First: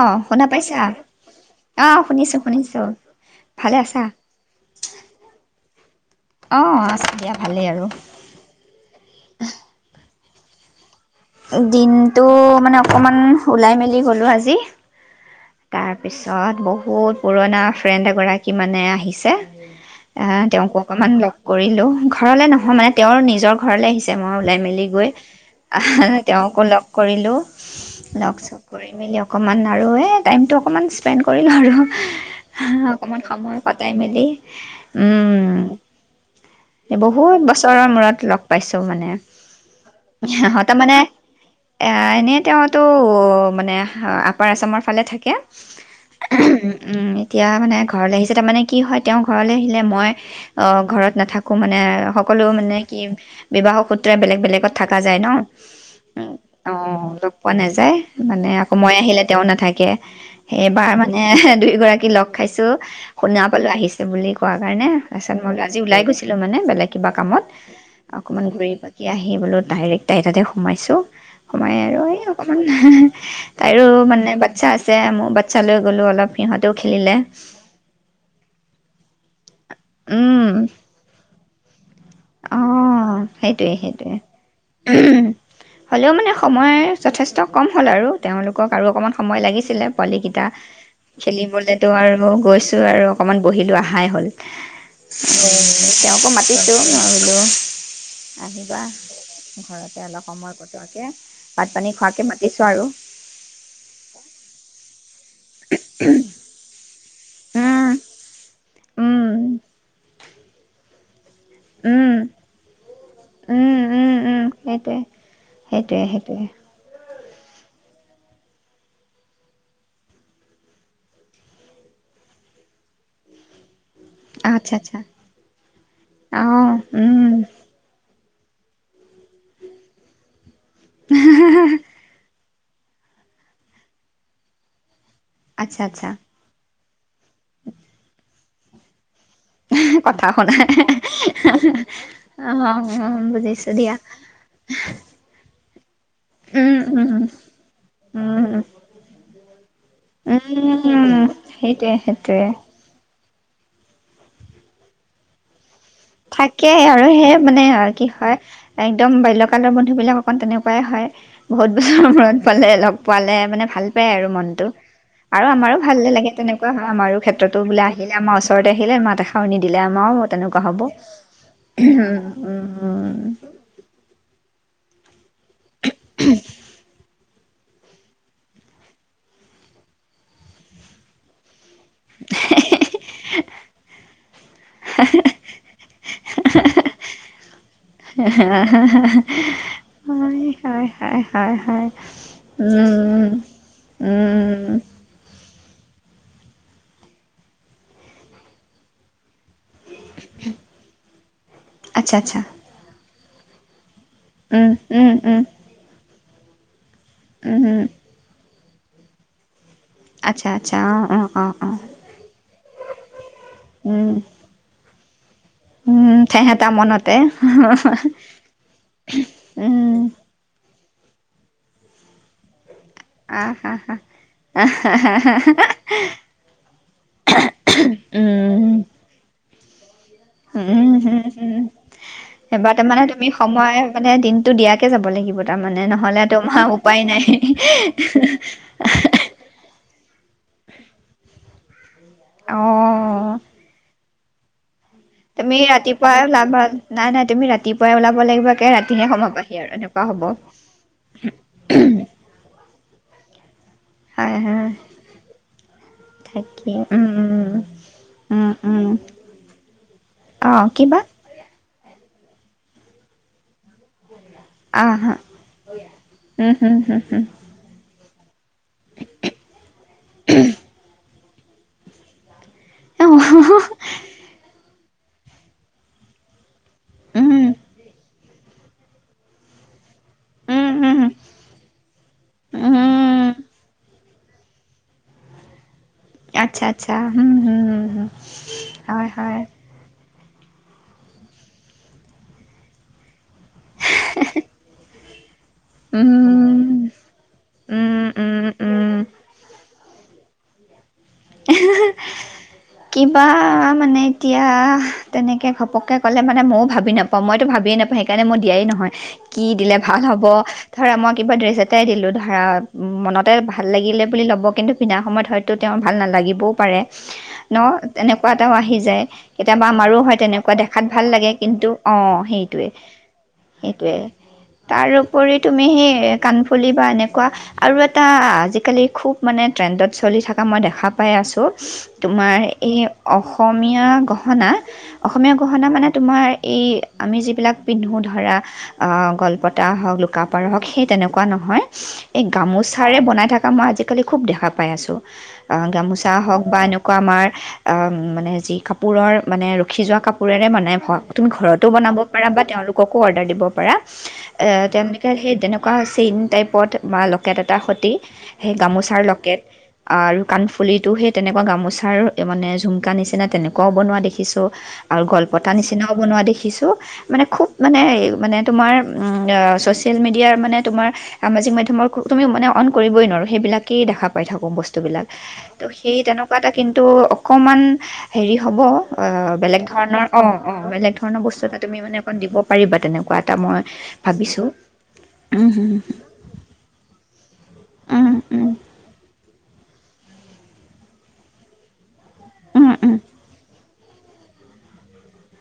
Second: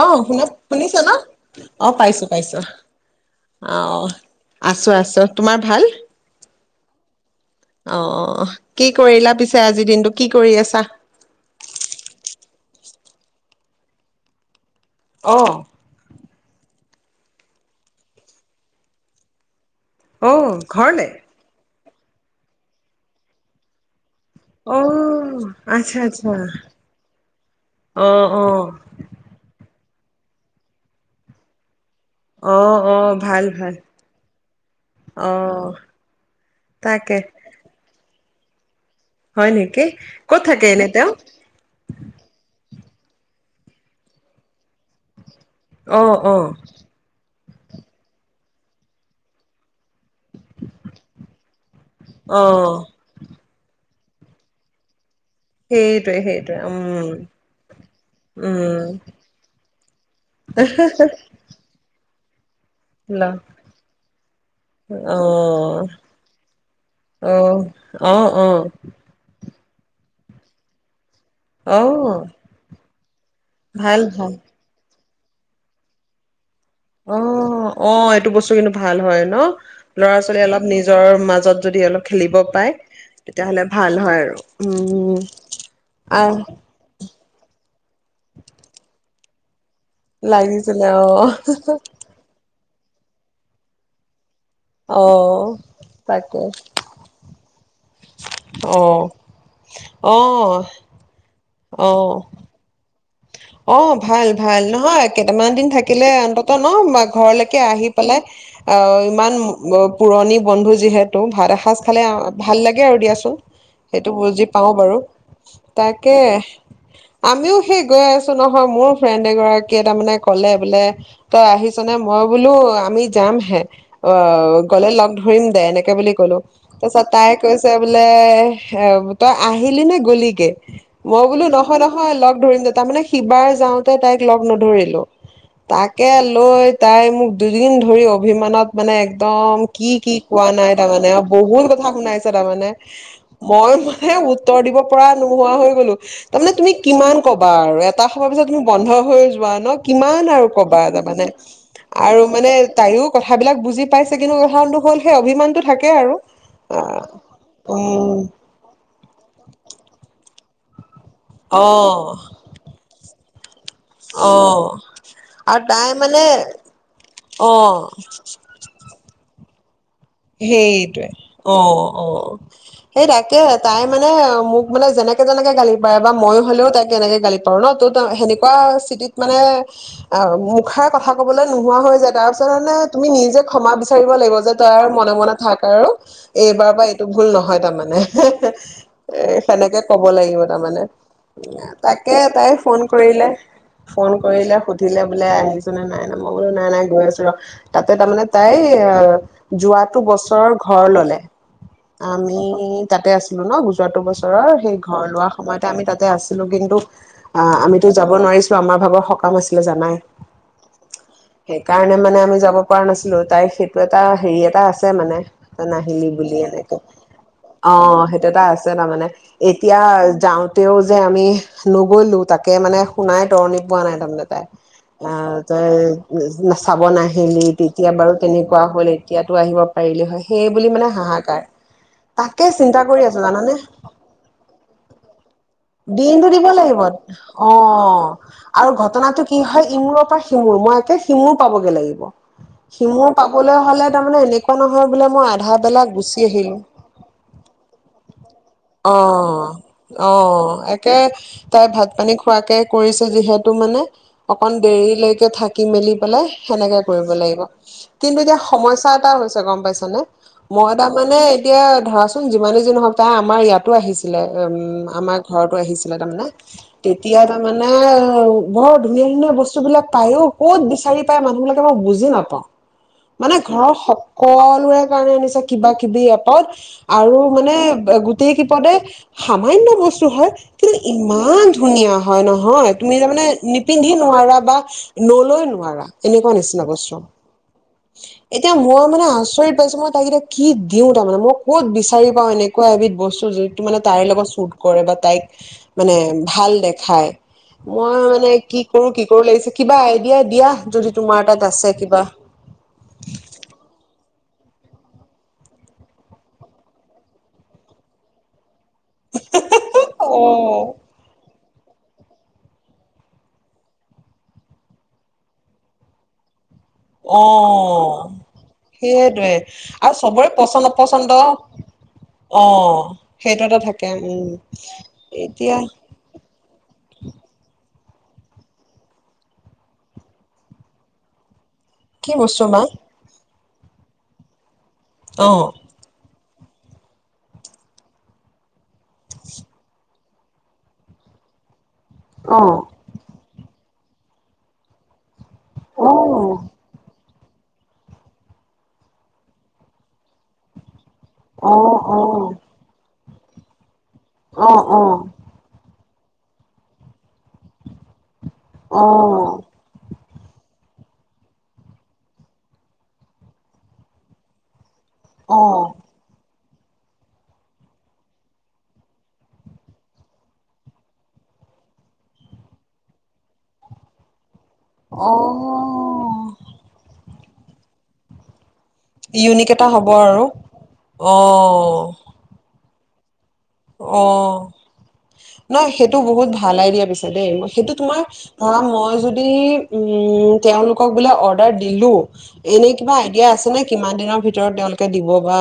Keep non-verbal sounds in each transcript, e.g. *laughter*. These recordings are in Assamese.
অ শুন শুনা পাইছা শুনিছা ন' অঁ অ'পাইছো, শুনিছোঁ পাইছো শুনিছোঁ ভালে আছা অ' আছো, আছো। তোমাৰ ভাল? অ' আছো দিয়া। ভালেই আৰু অ' কি কৰিলা পিছে আজি দিনটো? কি কৰি আছা? দিনটো মানে অকনমান ওলাই মেলি গলো আজি। অ তাৰপিছত ঘৰত বহুত পুৰণা ফ্ৰেণ্ড এগৰাকী মানে আহিছে। আ অ তেওঁক ঘৰলে অকমান লগ কৰিলো। ঘৰলৈ নহয় মানে তেওঁৰ নিজৰ ঘৰলৈ আহিছে। মই ওলাই অ মেলি গৈ আহ আচ্ছা আচ্ছা তেওঁকো লগ কৰিলো। অ অ লগ-চগ কৰি মেলি অকনমান আৰু এই টাইমটো অকণমান স্পেণ্ড কৰিলোঁ আৰু। অ অ অকনমান ভাল সময় ভাল কটাই মেলি অ উম তাকে বহুত বছৰৰ মূৰত লগ পাইছো। মানে হয় নেকি ক'ত থাকে সিহঁতৰ এনে মানে তেওঁ এ এনে তেওঁ টো মানে আপাৰ আছামৰ ফালে থাকে। অ অ উম। তেতিয়া মানে ঘৰলৈ আহিছে। তাৰমানে কি হয় তেওঁ ঘৰলৈ আহিলে মই ঘ অ' মানে অ সকলো মানে কি বিবাহক বেলেগ বেলেগত থাকা যায় ন। সেইটোৱে সেইটোৱে অ' উম লগ পোৱা নাযায় মানে আকৌ উম মই আহিলে তেওঁ নাথাকে এইবাৰ মানে দুই গৰাকী লগ ছো ল শুনা পালো আহিছে বুলি কোৱাৰ কাৰণে অ তাৰপিছত মই আজি ওলাই গৈছ ছিলোঁ মানে বেলেগ কিবা অ কামত, অ অ অকণমান ঘূৰি পাকি আহি বোলো ডাইৰেক্ট তাইৰ তাতে সোমাইছোঁ। সোমাই অ আৰু এই অকণমান, তাইৰো ভাল মানে ভাল বাচ্ছা আছ দে মোৰ বাচ্ছালৈ গ'লোঁ অলপ সিহঁতেও খেলিলে অ', অ', এইটো বস্তু কিন্তু ভাল হয়, ন? ল'ৰা ছোৱালী উম, অলপ নিজৰ যদ যদি খেলিব পায় অঁ তেতিয়াহ'লে সেইটোৱে ভাল সেইটোৱে হয়, আৰু, উম হ'লেও মানে সময় আহ যথেষ্ট কম হ'ল, আৰু তেওঁলোকক আৰু অকণমান সময় লাগি ছিলে পোৱালিকিটা লাগিছিলে অ', খেলিবলেতো আৰু গৈ আৰু অকণমান বহিলো আহাই হ'ল। অ'। তেওঁকো তাকে মাতিছো *inaudible* আহিবা অ', ঘৰতে অলপ সময় অ', কটোৱাকৈ ভাত পানী অ'। খোৱাকে মাতিছো আৰু। অ ভাল ভাল নহয় *unintelligible* কেইটামান দিন থাকিলে অন্তত ন বাক ঘৰলৈকে আহি উম, পেলাই অ' ইমান উম। *unintelligible* পুৰণি বন্ধু যিহেত *unintelligible* ভাত এসাঁজ খালে উম, ভাল লাগে আৰু দিয়া উম, *unintelligible* সেইটো উম, বুজ উম, পাওঁ বাৰু সেইটোৱে, সেইটোৱে, তাকে। সেইটোৱে। আমিও সেই গৈ আছো নহয় মোৰ ফ্ৰেণ্ড এগৰাকীয়ে তাৰ মানে ক'লে বোলে তই আহিছ নে, মই বোলো আমি যাম হে অ' আচ্ছা, গলে আচ্ছা। লগ ধৰিম দে এনেকে বুলি ক'লো, অ', তাৰ পিছত উম, তাই কৈছে বোলে এ তই আহিলি নে গলিগে? মই বোলো নহয়-নহয় লগ *unintelligible* ধৰিম দে, তাৰ মানে সিবাৰ যাওঁতে তাইক লগ নধৰিলো আচ্ছা, আচ্ছা, তাকে লৈ তাই মোক দুদিন ধৰি অভিমানত মানে একদম কি কি কথা কোৱা শুনা। নাই তাৰমানে, বহুত কথা শুনাইছে অ', তাৰমানে, অ', বুজিছো মই দিয়া। মানে উত্তৰ দিব পৰা নোহোৱা হৈ তাৰ মানে তুমি উম, উম, কিমান *unintelligible* ক'বা আৰু এটা সময় পিছত উম, *unintelligible* বন্ধ হৈ *unintelligible* কিমান আৰু ক'বা উম, তামানে সেইটোৱে, আৰু সেইটোৱে। মানে তাইৰো কথাবিলাক বুজি পাইছে ন'। কিন্তু কাৰণটো হ'ল সেই অভিমানতটো থাকে আৰু থাকেই অ আৰু সেই মানে কি উম হয় একদম বাল্যকালৰ বন্ধু বিলাক অকন তেনেকুৱা। *unintelligible* অ বহুত বছৰৰ মূৰত পালে লগ পালে। ভাল পায় আৰু অ মনটো আৰু আমাৰো তাই ভাল মানে লাগে তেনেকুৱা হয় আমাৰো ক্ষেত্ৰতো অ বোলে আহিলে আমাৰ ওচৰতে আহিলে মাত এষাৰ *unintelligible* *unintelligible* আমাৰো তেনেকুৱা হ'ব হয় অ'-অ' সেই তাকে তাই মানে মোক মানে যেনে *unintelligible* যেনেকে গালি পাৰে বা মই হলেও তাইক তেনেকে গালি *unintelligible* সেনেকুৱা চিটিত মানে আ মুখাৰ কথা ক নোহোৱা হৈ যায় তাৰ পিছত মানে তুমি নিজে ক্ষমা বিচাৰিব লাগিব যে তই আৰ মনে মনে থাক আৰু এইবাৰ পৰা আৰুএইটো ভুল নহয় তাৰমানে। সেনেকে কব লাগিব তাৰমানে। হয় হয় হয় হয় তাকে তাই ফোন উম কৰিলে ফোন কৰিলে উম সুধিলে বোলে আ নাই, নাই মই বোলো নাই, নাই গৈ আছোঁ ৰ'হ। তাতে তাৰমানে তাই আ যোৱাটো বছৰ ঘৰ ল'লে আচ্ছা আচ্ছা আমি তাতে আছিলো। *unintelligible* যোৱাটো বছৰৰ উম সেই ঘৰ উম লোৱাৰ উম সময়তে আমি তাতে আছোঁ। *unintelligible* অ' উম আমিতো যাব নোৱাৰিছো। আমাৰ ভাগৰ সকাম হৈছে জানাই আচ্ছা আচ্ছা অ অ অ অ সেইকাৰণে মানে আমি যাব পৰা নাছিলো তাই সেইটো উম এটা আছে মানে নাহিলি উম বুলি ঠেহেতা এনেকে মনতে অ সেইটো এটা আছে তাৰমানে এতিয়া উম যাওঁতেও *unintelligible* আমি নগ'লো তাকে মানে শুনাই আহ তৰণি হা পোৱা হা নাই তাৰমানে তাই। আ তই চাব নাহিলি তেতিয়া বাৰু কেনেকুৱা উম হ'ল এ তই আহিব পাৰিলি হয়। সেই বুলি মানে হাহাকাৰ উম তাকে এবাৰ চিন্তা কৰি তাৰমানে আছো তুমি জানানে সময় মানে দিনটো দিয়াকে যাব লাগিব তাৰমানে নহ'লে দিনটো দিব তোমাৰ লাগিব উপায় নাই অ আৰু ঘটনাটো কি হয় ইমুৰৰ পৰা সিমূুৰ মই একে সিমূুৰ পাবগ লাগিব। সিমূৰ অ পাবলৈ হ'লে তাৰমানে এনেকুৱা মা তুমি ৰাতিপুৱাই ওলাবা নাই নাই তুমি ৰাতিপুৱাই ওলাব লাগিব একে অ ৰাতিহে সময় পাহি আৰু এনেকুৱা অ একে তাই ভাত হব পানী খোৱাকে কৰিছে যিহেত তো মানে, হয় অকন হয় দেৰিলৈকে থাকি মেলি পেলাই তাকে সেনেকে উম কৰিব লাগিব। কিন্তু এতিয়া উম উম উম সমইছ- এটা হৈছে গম পাইছানে, অ মই কিবা তাৰমানে এতিয়া ধয়াচু যিমানে যি নহক, তাই আমাৰ ইয়াতো আহিছে। লে এম আহ হা আমাৰ ঘৰতো আহিছিলে তাৰমানে উম হুম হুম হুম তেতিয়াই তাৰমানে অ বৰ ধুনীয়া ধুনীয়া বস্তুবিলাক পায় ও ক'ত বিচাৰি প মানুহবিলাকক মই বুজি নাপাওঁ উম মানে ঘৰৰ সকলোৱে কাৰণ আনিছো কিবা কিবি এপত আৰু মানে বে গোট *unintelligible* পদে সামান্য বস *unintelligible* হয় উম কিন্তু হুম ইমান ধুনীয়া হয় নহয়, তুমি তাৰমানে উম নিপিন্ধি নোৱাৰা বস্ক্স নলৈ নোৱাৰা। এনেকুৱা আচ্ছা নিচিনা আচ্ছা বস্তু হম, হম, হম, হম। এতিয়া মই মানে আচৰিত পাইছোঁ মই তাইক এতিয়া কি দিওঁ তাৰ মানে মই ক'ত বিচাৰি পাওঁ এনেকুৱা এবিধ বস্তু যিটো মানে তাইৰ লগত শ্বুট কৰে বা তাইক মানে ভাল উম দেখায়। মই উম মানে উম কি উম কৰো, কি কৰো লাগিছে কিবা আইডিয়া দিয়া যদি তোমাৰ তাত আছে কিবা কিবা মানে এতিয়া তেনেকে ঘপকে ক'লে মানে ময়ো ভাবি নাপাওঁ মইতো ভাবিয়ে নাপাওঁ সেইকাৰণে মই দিয়াই নহয় কি দিলে ভাল হ'ব, অ ধৰা মই কিবা ড্ৰেছ এ এটাই দিলো ধৰা মনতে ভাল লাগিলে বুলি ল'ব কিন্তু পিন্ধা সময়ত হয়তো তেওঁ ভাল নালাগিবও পাৰে। ন অ', তেনেকুৱা এটাও আহি যায় সেইটোৱে কেতিয়াবা আৰু আমাৰো হয়, চবৰে তেনেকুৱা পচন্দ দেখাত ভাল অপচন্দ লাগে কিন্তু অ', সেইটোৱেই অ', সেইটো এটা থাকে সেইটোৱেই উম, তাৰউপৰি এতিয়া তুমি সেই কাণফুলি বা এনেকুৱা আৰু এটা আজিকালি খুব মানে ট্ৰেণ্ডত চলি থকা মই দেখা পাই আছোঁ। কি তোমাৰ বস্তু মা এই অস অসমীয়া গহনা অসমীয়া অ'। গহনা মানে তোমাৰ এই আমি যিবিলাক পিন্ধো ধৰা আ, গলপতা হওঁক, লোকাপাৰ হওঁক, সেই তেনেকুৱা নহয় এই অ গামোচাৰে বনাই থাকা মই আজি কালি খুব দেখা পাই আছোঁ। অ গামোচা হওঁক বা এনেকুৱা আমাৰ অ'মানে যি কাপোৰৰ মানে ৰখি যোৱা কাপোৰেৰে বনাই তুমি অ অ ঘৰতো বনাব পাৰা বা অ তেওঁলোককো কো অৰ্ডাৰ দিব পাৰা। এ অ তেওঁলোকে সেই তেনেকুৱা পিন টাইপত বা লকেট এটা সতি সেই অ গামোচাৰ লকেট আৰু কাণফুলিটো সেই তেনেকুৱা গামোচাৰ মানে ঝুমকা নিচিনা তেনেকুৱাও বনোৱা দেখিছোঁ। আৰু অ গলপতা নিচিনাও বনোৱা দেখিছো। এইটো মানে খুব মানে মানে তোমাৰ ছ'চিয়েল মিডিয়াৰ মানে তোমাৰ সামাজিক মাধ্যমৰ তুমি মানে অন কৰিবই নোৱাৰোঁ সেইবিলাকেই দেখা পাই থাকোঁ। কম বস্তু বিলাক অ ত সেই তেনেকুৱা এটা কিন অ হ হ'ব ইউনিক বেলেগ এটা হ'ব ধৰণৰ আৰু অ', অ' বেলেগ ধৰণৰ বস্তু এটা তুমি অ', মানে অকমান দিব পাৰিবা তেনেকুৱা এটা মই অ' ভাবিছোঁ উম নহ সেইটো বহুত ভাল আইডিয়া পিছে দেই সেইটো তোমাক হুম উম উম ধৰা মই যদি যদি তেওঁলোকক বোলে অৰ্ডাৰ দিলোঁ উম এনেই কিবা উম আইডিয়া আছে নে কিমান দিনৰ ভিতৰত তেওঁলোকে দিব বা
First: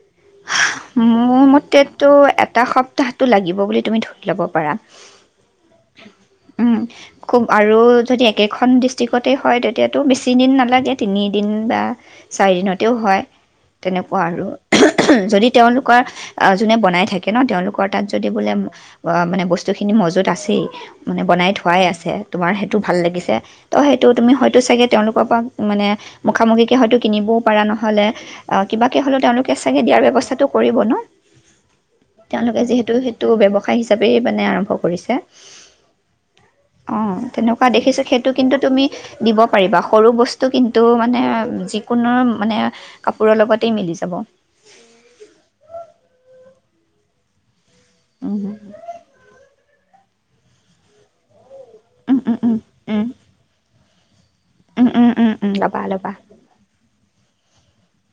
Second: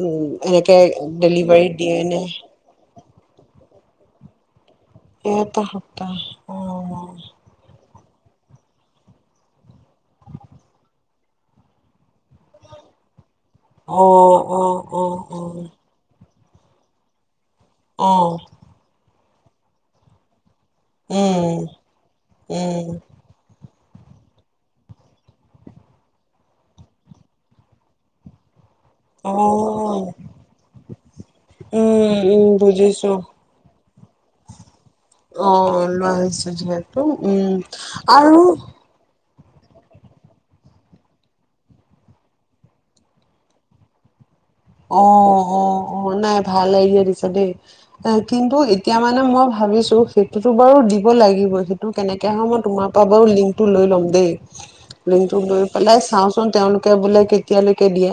উম, এনেকে মোৰ দেলিভাৰী মতেতো দিয়েনে। এটা সপ্তাহটো লাগিব বুলি তুমি ধৰি ল'ব পাৰা। এটা সপ্তাহ অ'। উম খুব আৰু যদি একেখন ডিষ্ট্ৰিকতে হয় তেতিয়াতো বেছিদিন নালাগে তিনিদিন বা চাৰিদিনতেও হয়। তেনেকুৱা অ', আৰু অ', অ'। অ যদি তেওঁলোকৰ যোনে বনাই থাকে ন তেওঁলোকৰ তাত অ যদি বোলে মানে বস্তুখিনি মজুত আছেই। মানে বনাই উম থোৱাই আছে তোমাৰ সেইটো উম ভাল লাগিছে তো সেইটো তুমি হয়তো চাগে তেওঁলোকৰ পৰা মানে মুখামুখিকৈ হয়তো কিনিবও পাৰা নহ'লে কিবাকে হ'লেও অ তেওঁলোকে *unintelligible* উম উম তেওঁলোকে যিহেতু বুজিছো সেইটো ব্যৱসায় হিচাপেই মানে আৰম্ভ কৰিছে। অ লোৱা হৈছে যিহেতু অ' উম তেনেকুৱা দেখিছো সেইটো আৰু কিন্তু তুমি দিব পাৰিবা সৰু বস্তু কিন্তু মানে যিকোনো মানে কাপোৰৰ লগতেই মিলি যাব। অ অ অ নাই ভাল আইডিয়া দিছা দেই। এ কিন্তু এতিয়া মানে মই ভাবিছো ত' সেইটোতো বাৰু দিব লাগিবেই ত' উম কেনেকে উম হয় উম মই তোমাৰ উম পৰা বাৰু লিংকটো লৈ ল'ম। দেই। উম উম উম লিংকটো উম লৈ ল'বা পেলাই ল'বা চাওঁচোন তেওঁলোকে বোলে কেতিয়ালৈকে দিয়ে।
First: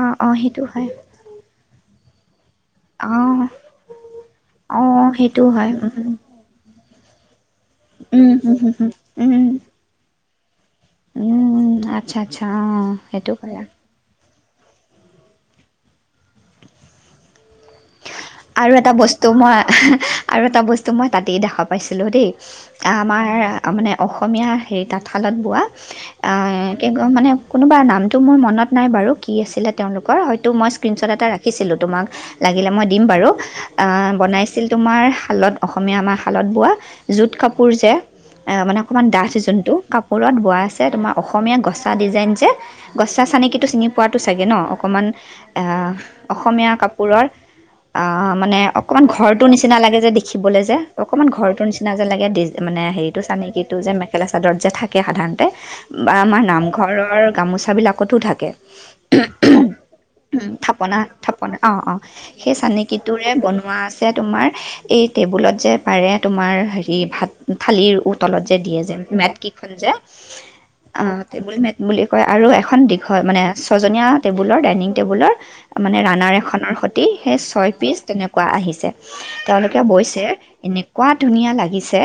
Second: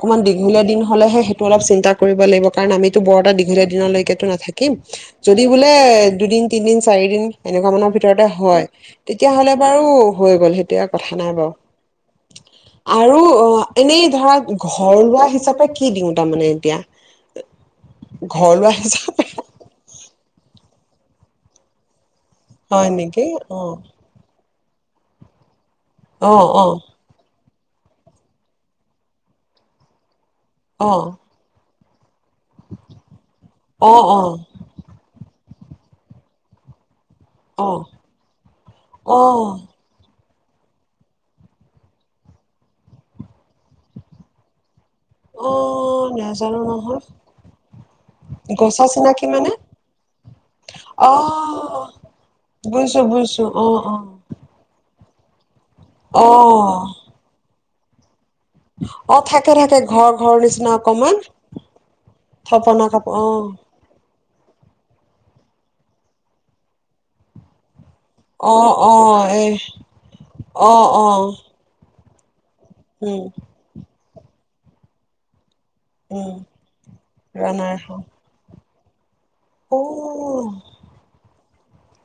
অ', অ' দীঘলীয়া সেইটো দিন হয়। হ'লেহে সেইটো অলপ চিন্তা কৰিব লাগিব। কাৰণ আমিতো অ বৰ এটা দীঘলীয়া দিনলৈকেটো নাথাকিম। অ যদি সেইটো হয় বোলে উম দুদিন তিনদিন চাৰিদিন এনেকুৱা মানৰ ভিতৰতে উম উম হয় হম হম উম তেতিয়াহ'লে বাৰু হৈ গ'ল সে এতিয়া কথা নাই উম বাও উম, আচ্ছা আচ্ছা অ আৰু সেইটো কৰা অ', এনেই ধৰা ঘৰ লোৱা হিচাপে কি দিওঁ তাৰ মানে এতিয়া? ঘৰুৱা আৰু এটা হিচাপে বস্তু মই আৰু এটা বস্তু মই তাতেই দেখা পাইছিলোঁ, দেই। হয় আমাৰ নেকি অ মানে অসমীয়া হেৰি তাঁতশালত বোৱা। অ অ *unintelligible* মানে কোনোবা নামটো মোৰ মনত নাই বাৰু কি আছিলে তেওঁলোকৰ হয় তোৰ মই অ স্ক্ৰীণস্বৰ্ট এটা ৰাখিছিলোঁ তোমাক লাগিলে মই দিম বাৰু, আ অ বনাইছিল তোমাৰ শালত অসমীয়া আমাৰ শালত বোৱা জোত অ অ কাপোৰ যে, এ‌ মানে অকণমান অ ডাঠ যোনটো কাপ বোৰত বোৱা আছে, তোমাৰ অসমীয়া গছা ডিজাইন যে, গছা চানকিটো চিনি পোৱাটো চাগে ন? অকমান অ', নাজানো অসমীয়া নহয় কাপোৰৰ অ', মানে গছা অকণমান চিনাকি ঘৰটোৰ মানে নিচিনা লাগে যে, দেখিবলৈ যে, অ অকণমান ঘৰটোৰ নিচিনা যে, লাগে মানে বুজিছো হেৰিটো বুজিছো অ চানেকিটো যে, অ মেখেলা চাদৰত যেন থাকে সাধাৰণতে বা অ আমাৰ নামঘৰৰ গামোচা বিলাকতো থাক অ থাকে থাকে ঘৰ ঘৰ নিচিনা অকমান থাপনা-থাপনা, অ, অ। সেই থপনা কাপোৰ চানেকীটোৰে বনোৱা আছে তোমাৰ এই টেবুলত যে পাৰে, তোমাৰ হেৰি, ভাত, থালিৰ তলত অ যে, দিয়ে অ যে, অ মেট এই কিখন যে, অ', টেবুল মেট বুলি কয় আৰু এ এখন দীঘ উম মানে ছজনীয়া টেবুলৰ ডাইনিং টেবুলৰ মানে ৰানাৰ উম এখনৰ সতি এ ছয় ৰানাৰ পিচ হাঁহ। তেনেকুৱা। আহিছে। তেওঁলোকে বৈছে, এনেকুৱা ধুনীয়া লাগ দিছে।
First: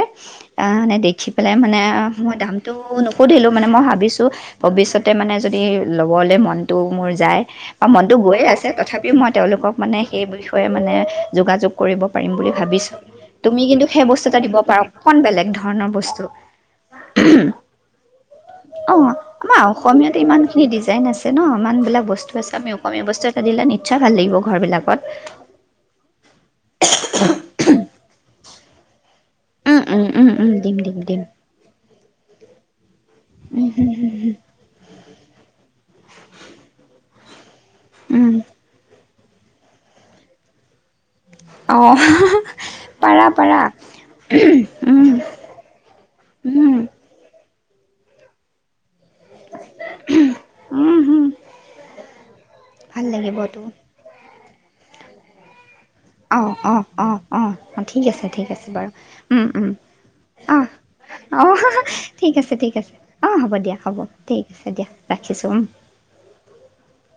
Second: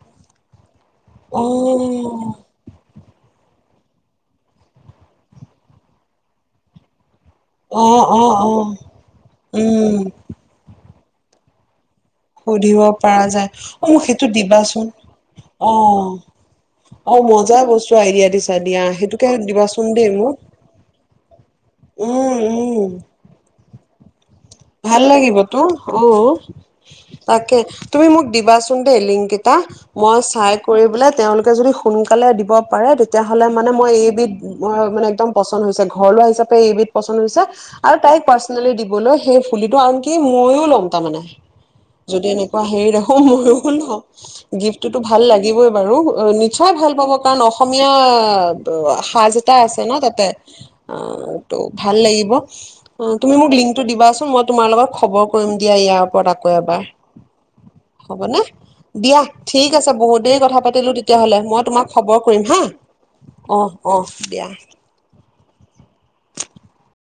তাৰ মানে দেখি অ অ পেলাই মানে মই দামটো সুধিলোঁ মানে মই ভাবিছোঁ ভৱিষ্যতে মানে যদি, ল'বলৈ মনটো মোৰ যায় অ বা মনটো অ গৈ অ আছে। তথাপিও মই তেওঁলোকক মানে উম *unintelligible* মানে যোগাযোগ কৰিব পাৰিম বুলি সুধিব ভাবিছোঁ। পৰা যায় তুমি কিন্তু অ মোক সেই বস্তু সেইটো এটা দিব পাৰা, দিবাচোন অকমান বেলেগ অ ধৰণৰ বস্তু অ মজাৰ বস্তু আইডিয়া দিছা দিয়া অ সেইটোকে আমাৰ দিবাচোন দেই অসমীয়তে মোক ইমান খিনি ডিজাইন আছে। ন ইমানবিলাক বস্তু উম আছে। আমি উম অসমীয়া বস্তু এটা দিলে নি আচ্ছা ভাল লাগিব। ঘৰবিলাকত ভাল লাগিবতো, অ তাকে তুমি মোক দিবাচন দে, লিংক কিতা উম, উম, মই উম, উম, চাই‌‌ দিম, কৰি দিম, পেলাই দিম, তেওঁলোকে যদি সোনকালে দিব পাৰে, তেতিয়াাহলে উম, মানে হম, মই হম, এইবিধ ম মানে একম পচন্দ হৈছে। ঘৰ লোৱা হিচাপে এইবিধ পচ *unintelligible* আৰু তাইক উম, পাৰ্চনেলি দিবলৈ সেই ফুলিটো আন কি মইয়ও ল'ম, তাৰমানে অ', যদি এনেকুৱা হেৰি ৰাখো পাৰা, পাৰা, ময়ও লম। গিফ্টটোতো উম, ভাল লাগিবই বাৰু নিশ্চয় উম, ভাল পাব, কাৰণ অস অসমীয়া ভাঁজ‌ এটা আছে ন তাতে, উম, হম, *unintelligible* ভাল লাগিব। ভাল তুমি মোক লাগিবতো লিংকটো দিবা চোন। মই তোমাৰ লগত খবৰ কৰিম। আকৌ এবাৰ। অ-অ-অ-অ-অ ঠিক হ'বনে? আছে-ঠিক আছে বাৰু দিয়া উম- ঠিক উম আছে বহুত দেৰি কথা অ- পাতিলো তেতিয়াহ'লে অ মই তোমাক খবৰ ঠিক কৰিম আছে হা। -ঠিক আছে অ হ'ব দিয়া। হ'ব ঠিক আছে দিয়া ৰাখিছোঁ উম।